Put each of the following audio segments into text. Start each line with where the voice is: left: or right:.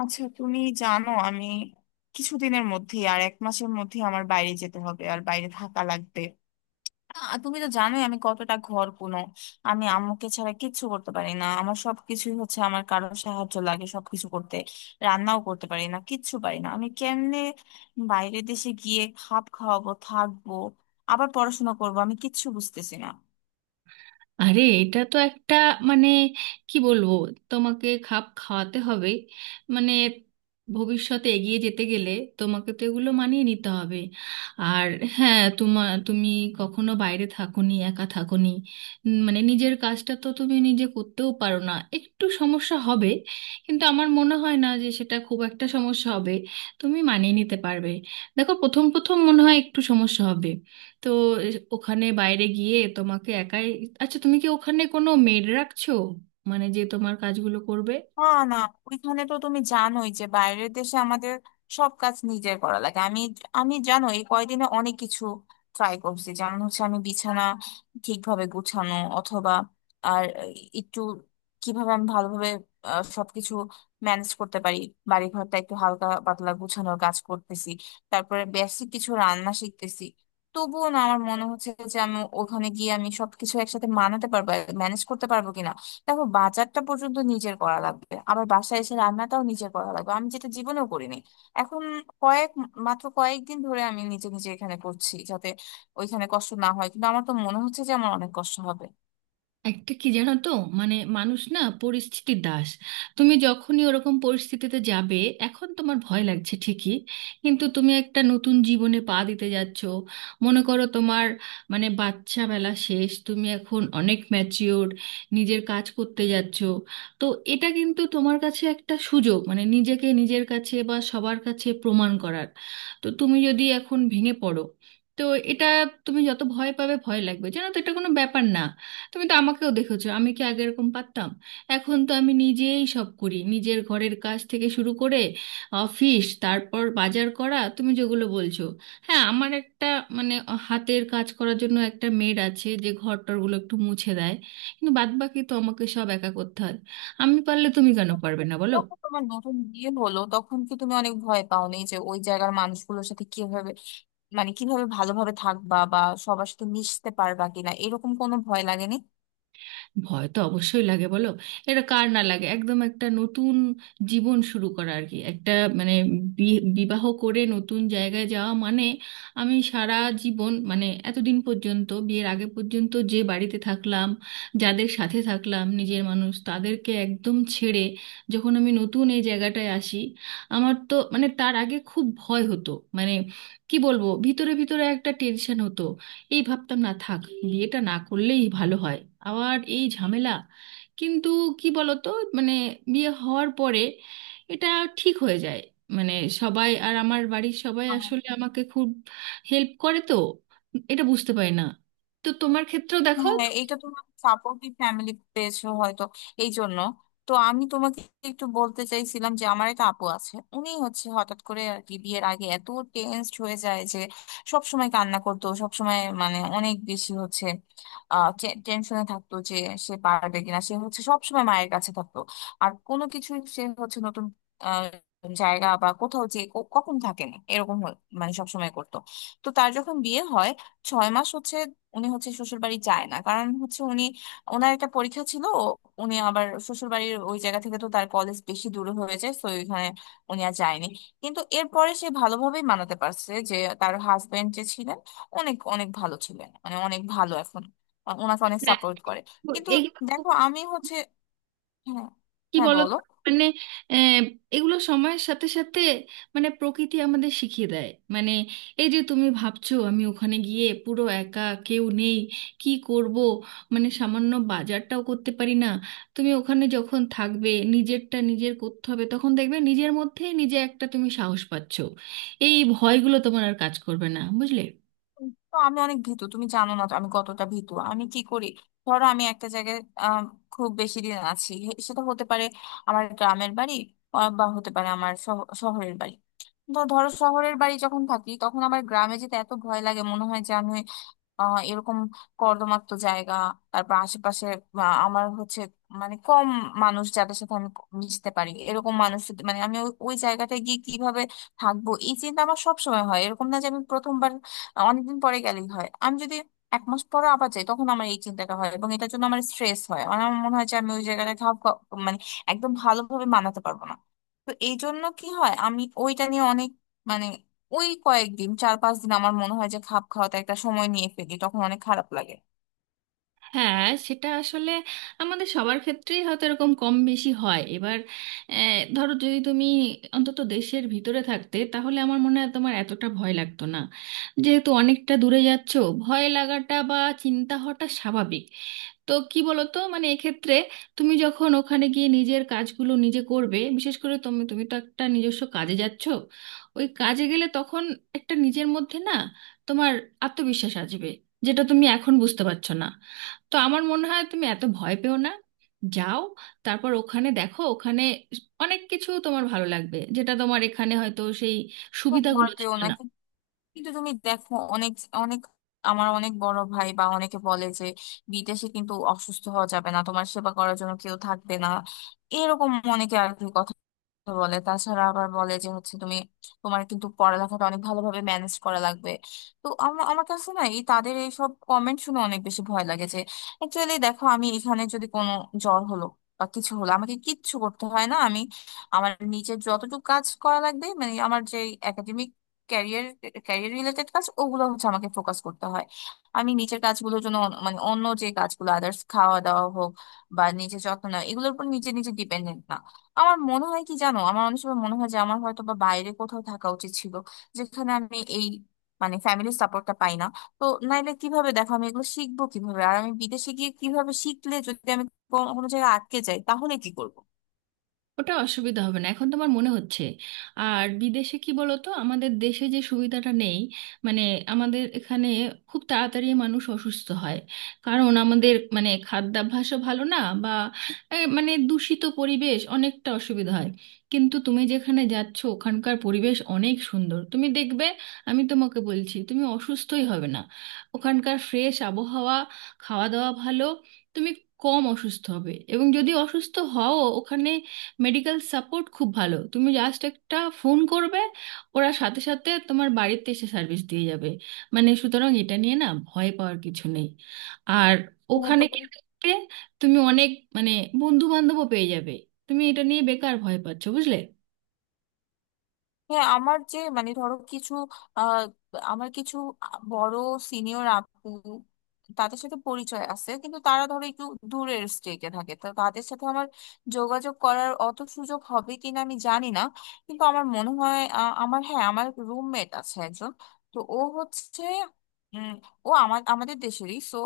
left: আচ্ছা তুমি জানো আমি কিছুদিনের মধ্যে আর এক মাসের মধ্যে আমার বাইরে যেতে হবে আর বাইরে থাকা লাগবে। তুমি তো জানোই আমি কতটা ঘর কোনো। আমি আম্মুকে ছাড়া কিচ্ছু করতে পারি না, আমার সবকিছুই হচ্ছে আমার কারো সাহায্য লাগে সবকিছু করতে। রান্নাও করতে পারি না, কিচ্ছু পারি না, আমি কেমনে বাইরের দেশে গিয়ে খাপ খাওয়াবো, থাকবো, আবার পড়াশোনা করবো? আমি কিচ্ছু বুঝতেছি না।
right: আরে, এটা তো একটা, মানে কি বলবো, তোমাকে খাপ খাওয়াতে হবে। মানে ভবিষ্যতে এগিয়ে যেতে গেলে তোমাকে তো এগুলো মানিয়ে নিতে হবে। আর হ্যাঁ, তোমার তুমি কখনো বাইরে থাকোনি, একা থাকোনি। মানে নিজের কাজটা তো তুমি নিজে করতেও পারো না, একটু সমস্যা হবে। কিন্তু আমার মনে হয় না যে সেটা খুব একটা সমস্যা হবে। তুমি মানিয়ে নিতে পারবে। দেখো প্রথম প্রথম মনে হয় একটু সমস্যা হবে। তো ওখানে বাইরে গিয়ে তোমাকে একাই। আচ্ছা তুমি কি ওখানে কোনো মেড রাখছো? মানে যে তোমার কাজগুলো করবে।
left: না। না। ওইখানে তো তুমি জানোই যে বাইরের দেশে আমাদের সব কাজ নিজের করা লাগে। আমি আমি জানো এই কয়দিনে অনেক কিছু ট্রাই করছি, যেমন হচ্ছে আমি বিছানা ঠিকভাবে গুছানো অথবা আর একটু কিভাবে আমি ভালোভাবে সবকিছু ম্যানেজ করতে পারি। বাড়ি ঘরটা একটু হালকা পাতলা গুছানোর কাজ করতেছি, তারপরে বেসিক কিছু রান্না শিখতেছি। তবুও না, আমার মনে হচ্ছে যে আমি ওখানে গিয়ে আমি সবকিছু একসাথে মানাতে পারবো, ম্যানেজ করতে পারবো কিনা। দেখো বাজারটা পর্যন্ত নিজের করা লাগবে, আবার বাসায় এসে রান্নাটাও নিজের করা লাগবে, আমি যেটা জীবনেও করিনি। এখন কয়েক মাত্র কয়েকদিন ধরে আমি নিজে নিজে এখানে করছি যাতে ওইখানে কষ্ট না হয়, কিন্তু আমার তো মনে হচ্ছে যে আমার অনেক কষ্ট হবে।
right: একটা কি জানো তো, মানে মানুষ না পরিস্থিতির দাস। তুমি যখনই ওরকম পরিস্থিতিতে যাবে, এখন তোমার ভয় লাগছে ঠিকই, কিন্তু তুমি একটা নতুন জীবনে পা দিতে যাচ্ছ। মনে করো তোমার, মানে বাচ্চা বেলা শেষ, তুমি এখন অনেক ম্যাচিওর, নিজের কাজ করতে যাচ্ছ। তো এটা কিন্তু তোমার কাছে একটা সুযোগ, মানে নিজেকে নিজের কাছে বা সবার কাছে প্রমাণ করার। তো তুমি যদি এখন ভেঙে পড়ো, তো এটা, তুমি যত ভয় পাবে, ভয় লাগবে, জানো তো এটা কোনো ব্যাপার না। তুমি তো আমাকেও দেখেছো, আমি কি আগে এরকম পারতাম? এখন তো আমি নিজেই সব করি, নিজের ঘরের কাজ থেকে শুরু করে অফিস, তারপর বাজার করা, তুমি যেগুলো বলছো। হ্যাঁ, আমার একটা, মানে হাতের কাজ করার জন্য একটা মেড আছে যে ঘর টরগুলো একটু মুছে দেয়, কিন্তু বাদবাকি তো আমাকে সব একা করতে হয়। আমি পারলে তুমি কেন পারবে না, বলো?
left: তখন তোমার নতুন বিয়ে হলো তখন কি তুমি অনেক ভয় পাওনি যে ওই জায়গার মানুষগুলোর সাথে কিভাবে, মানে কিভাবে ভালোভাবে থাকবা, বা সবার সাথে মিশতে পারবা কিনা, এরকম কোনো ভয় লাগেনি?
right: ভয় তো অবশ্যই লাগে, বলো। এটা কার না লাগে, একদম একটা নতুন জীবন শুরু করা আর কি, একটা মানে বিবাহ করে নতুন জায়গায় যাওয়া মানে আমি সারা জীবন, মানে এতদিন পর্যন্ত, বিয়ের আগে পর্যন্ত যে বাড়িতে থাকলাম, যাদের সাথে থাকলাম, নিজের মানুষ তাদেরকে একদম ছেড়ে যখন আমি নতুন এই জায়গাটায় আসি, আমার তো, মানে তার আগে খুব ভয় হতো। মানে কি বলবো, ভিতরে ভিতরে একটা টেনশন হতো। এই ভাবতাম, না থাক, বিয়েটা না করলেই ভালো হয়, আবার এই ঝামেলা। কিন্তু কি বলতো, মানে বিয়ে হওয়ার পরে এটা ঠিক হয়ে যায়। মানে সবাই, আর আমার বাড়ির সবাই আসলে আমাকে খুব হেল্প করে তো, এটা বুঝতে পারি না। তো তোমার ক্ষেত্রেও দেখো।
left: হ্যাঁ, এটা তোমার সাপোর্টিভ ফ্যামিলি পেয়েছো হয়তো এই জন্য। তো আমি তোমাকে একটু বলতে চাইছিলাম যে আমার একটা আপু আছে, উনি হচ্ছে হঠাৎ করে আর কি বিয়ের আগে এত টেনসড হয়ে যায় যে সব সময় কান্না করতো, সব সময় মানে অনেক বেশি হচ্ছে আহ টেনশনে থাকতো যে সে পারবে কিনা, সে হচ্ছে সব সময় মায়ের কাছে থাকতো, আর কোনো কিছুই সে হচ্ছে নতুন আহ, জায়গা বা কোথাও যে কখন থাকে না, মানে সবসময় করতো। তো তার যখন বিয়ে হয় 6 মাস হচ্ছে উনি হচ্ছে শ্বশুর বাড়ি যায় না, কারণ হচ্ছে উনি, ওনার একটা পরীক্ষা ছিল। উনি আবার শ্বশুর বাড়ির ওই জায়গা থেকে তো তার কলেজ বেশি দূরে হয়ে যায়, তো ওইখানে উনি আর যায়নি। কিন্তু এরপরে সে ভালোভাবেই মানাতে পারছে, যে তার হাজবেন্ড যে ছিলেন অনেক অনেক ভালো ছিলেন, মানে অনেক ভালো, এখন ওনাকে অনেক
right: হ্যাঁ,
left: সাপোর্ট করে।
right: তো
left: কিন্তু
right: এই
left: দেখো আমি হচ্ছে। হ্যাঁ।
right: কি
left: হ্যাঁ,
right: বলতো,
left: বলো।
right: মানে আহ, এগুলো সময়ের সাথে সাথে, মানে প্রকৃতি আমাদের শিখিয়ে দেয়। মানে এই যে তুমি ভাবছো আমি ওখানে গিয়ে পুরো একা, কেউ নেই, কি করব, মানে সামান্য বাজারটাও করতে পারি না। তুমি ওখানে যখন থাকবে, নিজেরটা নিজের করতে হবে, তখন দেখবে নিজের মধ্যেই নিজে একটা তুমি সাহস পাচ্ছো। এই ভয়গুলো তোমার আর কাজ করবে না, বুঝলে।
left: তো আমি অনেক ভীতু, তুমি জানো না তো আমি কতটা ভীতু। আমি কি করি, ধরো আমি একটা জায়গায় আম, খুব বেশি দিন আছি, সেটা হতে পারে আমার গ্রামের বাড়ি, বা হতে পারে আমার শহরের বাড়ি। তো ধরো শহরের বাড়ি যখন থাকি তখন আমার গ্রামে যেতে এত ভয় লাগে, মনে হয় এরকম কর্দমাক্ত জায়গা, তারপর আশেপাশে আমার হচ্ছে মানে কম মানুষ যাদের সাথে আমি মিশতে পারি, এরকম মানুষ মানে আমি ওই ওই জায়গাটায় গিয়ে কিভাবে থাকবো, এই চিন্তা আমার সবসময় হয়। এরকম না যে আমি প্রথমবার অনেকদিন পরে গেলেই হয়, আমি যদি এক মাস পরে আবার যাই তখন আমার এই চিন্তাটা হয়, এবং এটার জন্য আমার স্ট্রেস হয়, মানে আমার মনে হয় যে আমি ওই জায়গাটা মানে একদম ভালোভাবে মানাতে পারবো না। তো এই জন্য কি হয়, আমি ওইটা নিয়ে অনেক, মানে ওই কয়েকদিন, 4-5 দিন আমার মনে হয় যে খাপ খাওয়াতে একটা সময় নিয়ে ফেলি, তখন অনেক খারাপ লাগে।
right: হ্যাঁ, সেটা আসলে আমাদের সবার ক্ষেত্রেই হয়তো এরকম কম বেশি হয়। এবার ধরো যদি তুমি অন্তত দেশের ভিতরে থাকতে তাহলে আমার মনে হয় তোমার এতটা ভয় লাগতো না, যেহেতু অনেকটা দূরে যাচ্ছো। ভয় লাগাটা বা চিন্তা হওয়াটা স্বাভাবিক। তো কি বলতো, মানে এক্ষেত্রে তুমি যখন ওখানে গিয়ে নিজের কাজগুলো নিজে করবে, বিশেষ করে তুমি তুমি তো একটা নিজস্ব কাজে যাচ্ছ, ওই কাজে গেলে তখন একটা নিজের মধ্যে না তোমার আত্মবিশ্বাস আসবে, যেটা তুমি এখন বুঝতে পারছো না। তো আমার মনে হয় তুমি এত ভয় পেও না, যাও। তারপর ওখানে দেখো, ওখানে অনেক কিছু তোমার ভালো লাগবে, যেটা তোমার এখানে হয়তো সেই
left: খুব ভয়
right: সুবিধাগুলো
left: পেও
right: ছিল
left: না।
right: না।
left: কিন্তু তুমি দেখো অনেক অনেক, আমার অনেক বড় ভাই বা অনেকে বলে যে বিদেশে কিন্তু অসুস্থ হওয়া যাবে না, তোমার সেবা করার জন্য কেউ থাকবে না, এরকম অনেকে আর কি। তো বলে, তাছাড়া আবার বলে যে হচ্ছে তুমি, তোমার কিন্তু পড়ালেখাটা অনেক ভালোভাবে ম্যানেজ করা লাগবে। তো আমার কাছে না এই তাদের এইসব কমেন্ট শুনে অনেক বেশি ভয় লাগে যে অ্যাকচুয়ালি, দেখো আমি এখানে যদি কোনো জ্বর হলো বা কিছু হলো আমাকে কিচ্ছু করতে হয় না। আমি, আমার নিজের যতটুকু কাজ করা লাগবে, মানে আমার যে একাডেমিক ক্যারিয়ার, ক্যারিয়ার রিলেটেড কাজ, ওগুলো হচ্ছে আমাকে ফোকাস করতে হয়। আমি নিজের কাজগুলোর জন্য মানে অন্য যে কাজগুলো আদার্স, খাওয়া দাওয়া হোক বা নিজের যত্ন নেওয়া, এগুলোর উপর নিজে নিজে ডিপেন্ডেন্ট না। আমার মনে হয় কি জানো, আমার অনেক সময় মনে হয় যে আমার হয়তো বা বাইরে কোথাও থাকা উচিত ছিল, যেখানে আমি এই মানে ফ্যামিলির সাপোর্টটা পাই না। তো নাইলে কিভাবে দেখো আমি এগুলো শিখবো, কিভাবে আর আমি বিদেশে গিয়ে কিভাবে শিখলে, যদি আমি কোনো কোনো জায়গায় আটকে যাই তাহলে কি করবো?
right: ওটা অসুবিধা হবে না, এখন তোমার মনে হচ্ছে। আর বিদেশে কি বলতো, আমাদের দেশে যে সুবিধাটা নেই, মানে আমাদের এখানে খুব তাড়াতাড়ি মানুষ অসুস্থ হয়, কারণ আমাদের মানে খাদ্যাভ্যাসও ভালো না, বা মানে দূষিত পরিবেশ অনেকটা অসুবিধা হয়। কিন্তু তুমি যেখানে যাচ্ছ ওখানকার পরিবেশ অনেক সুন্দর, তুমি দেখবে। আমি তোমাকে বলছি তুমি অসুস্থই হবে না। ওখানকার ফ্রেশ আবহাওয়া, খাওয়া দাওয়া ভালো, তুমি কম অসুস্থ হবে। এবং যদি অসুস্থ হও, ওখানে মেডিকেল সাপোর্ট খুব ভালো। তুমি জাস্ট একটা ফোন করবে, ওরা সাথে সাথে তোমার বাড়িতে এসে সার্ভিস দিয়ে যাবে। মানে সুতরাং এটা নিয়ে না ভয় পাওয়ার কিছু নেই। আর
left: হ্যাঁ,
right: ওখানে
left: তো
right: গিয়ে দেখবে, তুমি অনেক, মানে বন্ধু বান্ধবও পেয়ে যাবে। তুমি এটা নিয়ে বেকার ভয় পাচ্ছো, বুঝলে।
left: হ্যাঁ, আমার যে মানে ধরো কিছু আহ আমার কিছু বড় সিনিয়র আপু, তাদের সাথে পরিচয় আছে কিন্তু তারা ধরো একটু দূরের স্টেটে থাকে, তো তাদের সাথে আমার যোগাযোগ করার অত সুযোগ হবে কিনা আমি জানি না। কিন্তু আমার মনে হয় আমার, হ্যাঁ আমার রুমমেট আছে একজন, তো ও হচ্ছে উম ও আমার আমাদের দেশেরই, সো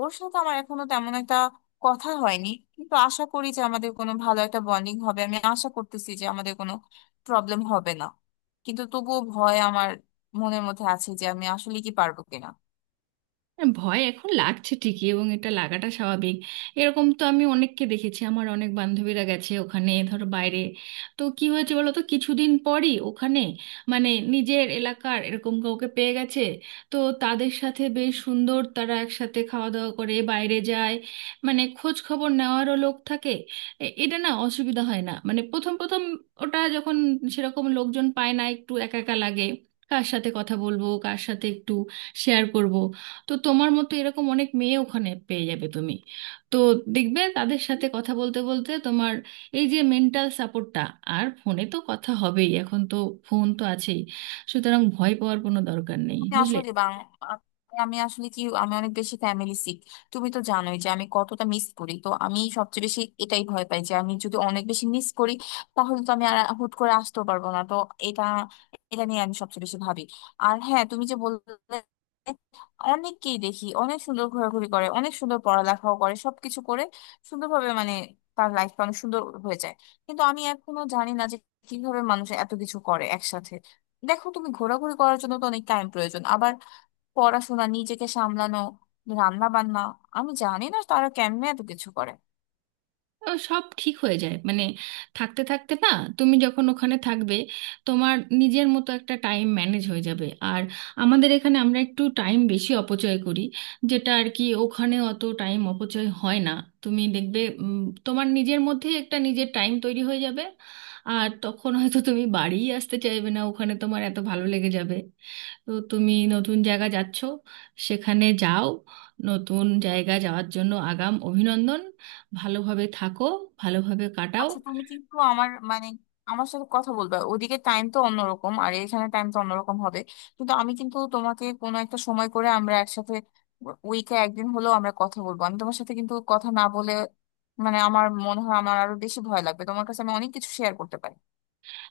left: ওর সাথে আমার এখনো তেমন একটা কথা হয়নি। কিন্তু আশা করি যে আমাদের কোনো ভালো একটা বন্ডিং হবে, আমি আশা করতেছি যে আমাদের কোনো প্রবলেম হবে না। কিন্তু তবুও ভয় আমার মনের মধ্যে আছে যে আমি আসলে কি পারবো কিনা।
right: হ্যাঁ, ভয় এখন লাগছে ঠিকই এবং এটা লাগাটা স্বাভাবিক। এরকম তো আমি অনেককে দেখেছি, আমার অনেক বান্ধবীরা গেছে ওখানে, ধরো বাইরে। তো কি হয়েছে বলো তো, কিছুদিন পরই ওখানে, মানে নিজের এলাকার এরকম কাউকে পেয়ে গেছে। তো তাদের সাথে বেশ সুন্দর, তারা একসাথে খাওয়া দাওয়া করে, বাইরে যায়। মানে খোঁজ খবর নেওয়ারও লোক থাকে। এটা না অসুবিধা হয় না, মানে প্রথম প্রথম ওটা যখন সেরকম লোকজন পায় না, একটু একা একা লাগে। কার সাথে কথা বলবো, কার সাথে একটু শেয়ার করব। তো তোমার মতো এরকম অনেক মেয়ে ওখানে পেয়ে যাবে তুমি। তো দেখবে তাদের সাথে কথা বলতে বলতে তোমার এই যে মেন্টাল সাপোর্টটা, আর ফোনে তো কথা হবেই, এখন তো ফোন তো আছেই। সুতরাং ভয় পাওয়ার কোনো দরকার নেই,
left: আমি
right: বুঝলে।
left: আসলে বাং- আ- আমি আসলে কি, আমি অনেক বেশি ফ্যামিলি সিক, তুমি তো জানোই যে আমি কতটা মিস করি। তো আমি সবচেয়ে বেশি এটাই ভয় পাই যে আমি যদি অনেক বেশি মিস করি তাহলে তো আমি আর হুট করে আসতেও পারবো না। তো এটা, এটা নিয়ে আমি সবচেয়ে বেশি ভাবি। আর হ্যাঁ তুমি যে বললে, অনেককেই দেখি অনেক সুন্দর ঘোরাঘুরি করে, অনেক সুন্দর পড়ালেখাও করে, সবকিছু করে সুন্দরভাবে, মানে তার লাইফটা অনেক সুন্দর হয়ে যায়। কিন্তু আমি এখনো জানি না যে কিভাবে মানুষ এত কিছু করে একসাথে। দেখো তুমি ঘোরাঘুরি করার জন্য তো অনেক টাইম প্রয়োজন, আবার পড়াশোনা, নিজেকে সামলানো, রান্না বান্না, আমি জানি না তারা কেমনে এত কিছু করে।
right: ও সব ঠিক হয়ে যায়, মানে থাকতে থাকতে না, তুমি যখন ওখানে থাকবে তোমার নিজের মতো একটা টাইম ম্যানেজ হয়ে যাবে। আর আমাদের এখানে আমরা একটু টাইম বেশি অপচয় করি, যেটা আর কি ওখানে অত টাইম অপচয় হয় না। তুমি দেখবে তোমার নিজের মধ্যেই একটা নিজের টাইম তৈরি হয়ে যাবে। আর তখন হয়তো তুমি বাড়িই আসতে চাইবে না, ওখানে তোমার এত ভালো লেগে যাবে। তো তুমি নতুন জায়গা যাচ্ছ, সেখানে যাও। নতুন জায়গা যাওয়ার জন্য আগাম অভিনন্দন। ভালোভাবে থাকো, ভালোভাবে কাটাও।
left: আচ্ছা তুমি কিন্তু আমার মানে আমার সাথে কথা বলবে, ওদিকে টাইম তো অন্যরকম আর এখানে টাইম তো অন্যরকম হবে। কিন্তু আমি, কিন্তু তোমাকে কোনো একটা সময় করে আমরা একসাথে উইকে একদিন হলেও আমরা কথা বলবো, আমি তোমার সাথে কিন্তু কথা না বলে মানে আমার মনে হয় আমার আরো বেশি ভয় লাগবে, তোমার কাছে আমি অনেক কিছু শেয়ার করতে পারি।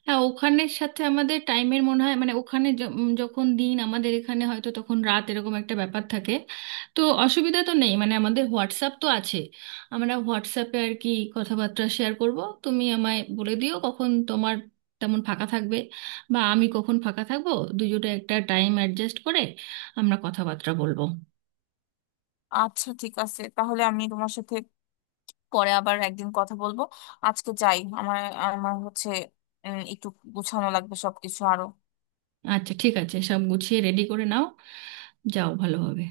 right: হ্যাঁ, ওখানের সাথে আমাদের টাইমের মনে হয়, মানে ওখানে যখন দিন, আমাদের এখানে হয়তো তখন রাত, এরকম একটা ব্যাপার থাকে। তো অসুবিধা তো নেই, মানে আমাদের হোয়াটসঅ্যাপ তো আছে। আমরা হোয়াটসঅ্যাপে আর কি কথাবার্তা শেয়ার করব। তুমি আমায় বলে দিও কখন তোমার তেমন ফাঁকা থাকবে, বা আমি কখন ফাঁকা থাকবো। দুজোটা একটা টাইম অ্যাডজাস্ট করে আমরা কথাবার্তা বলবো।
left: আচ্ছা ঠিক আছে, তাহলে আমি তোমার সাথে পরে আবার একদিন কথা বলবো। আজকে যাই, আমার, আমার হচ্ছে একটু গুছানো লাগবে সবকিছু আরো।
right: আচ্ছা ঠিক আছে, সব গুছিয়ে রেডি করে নাও। যাও ভালোভাবে।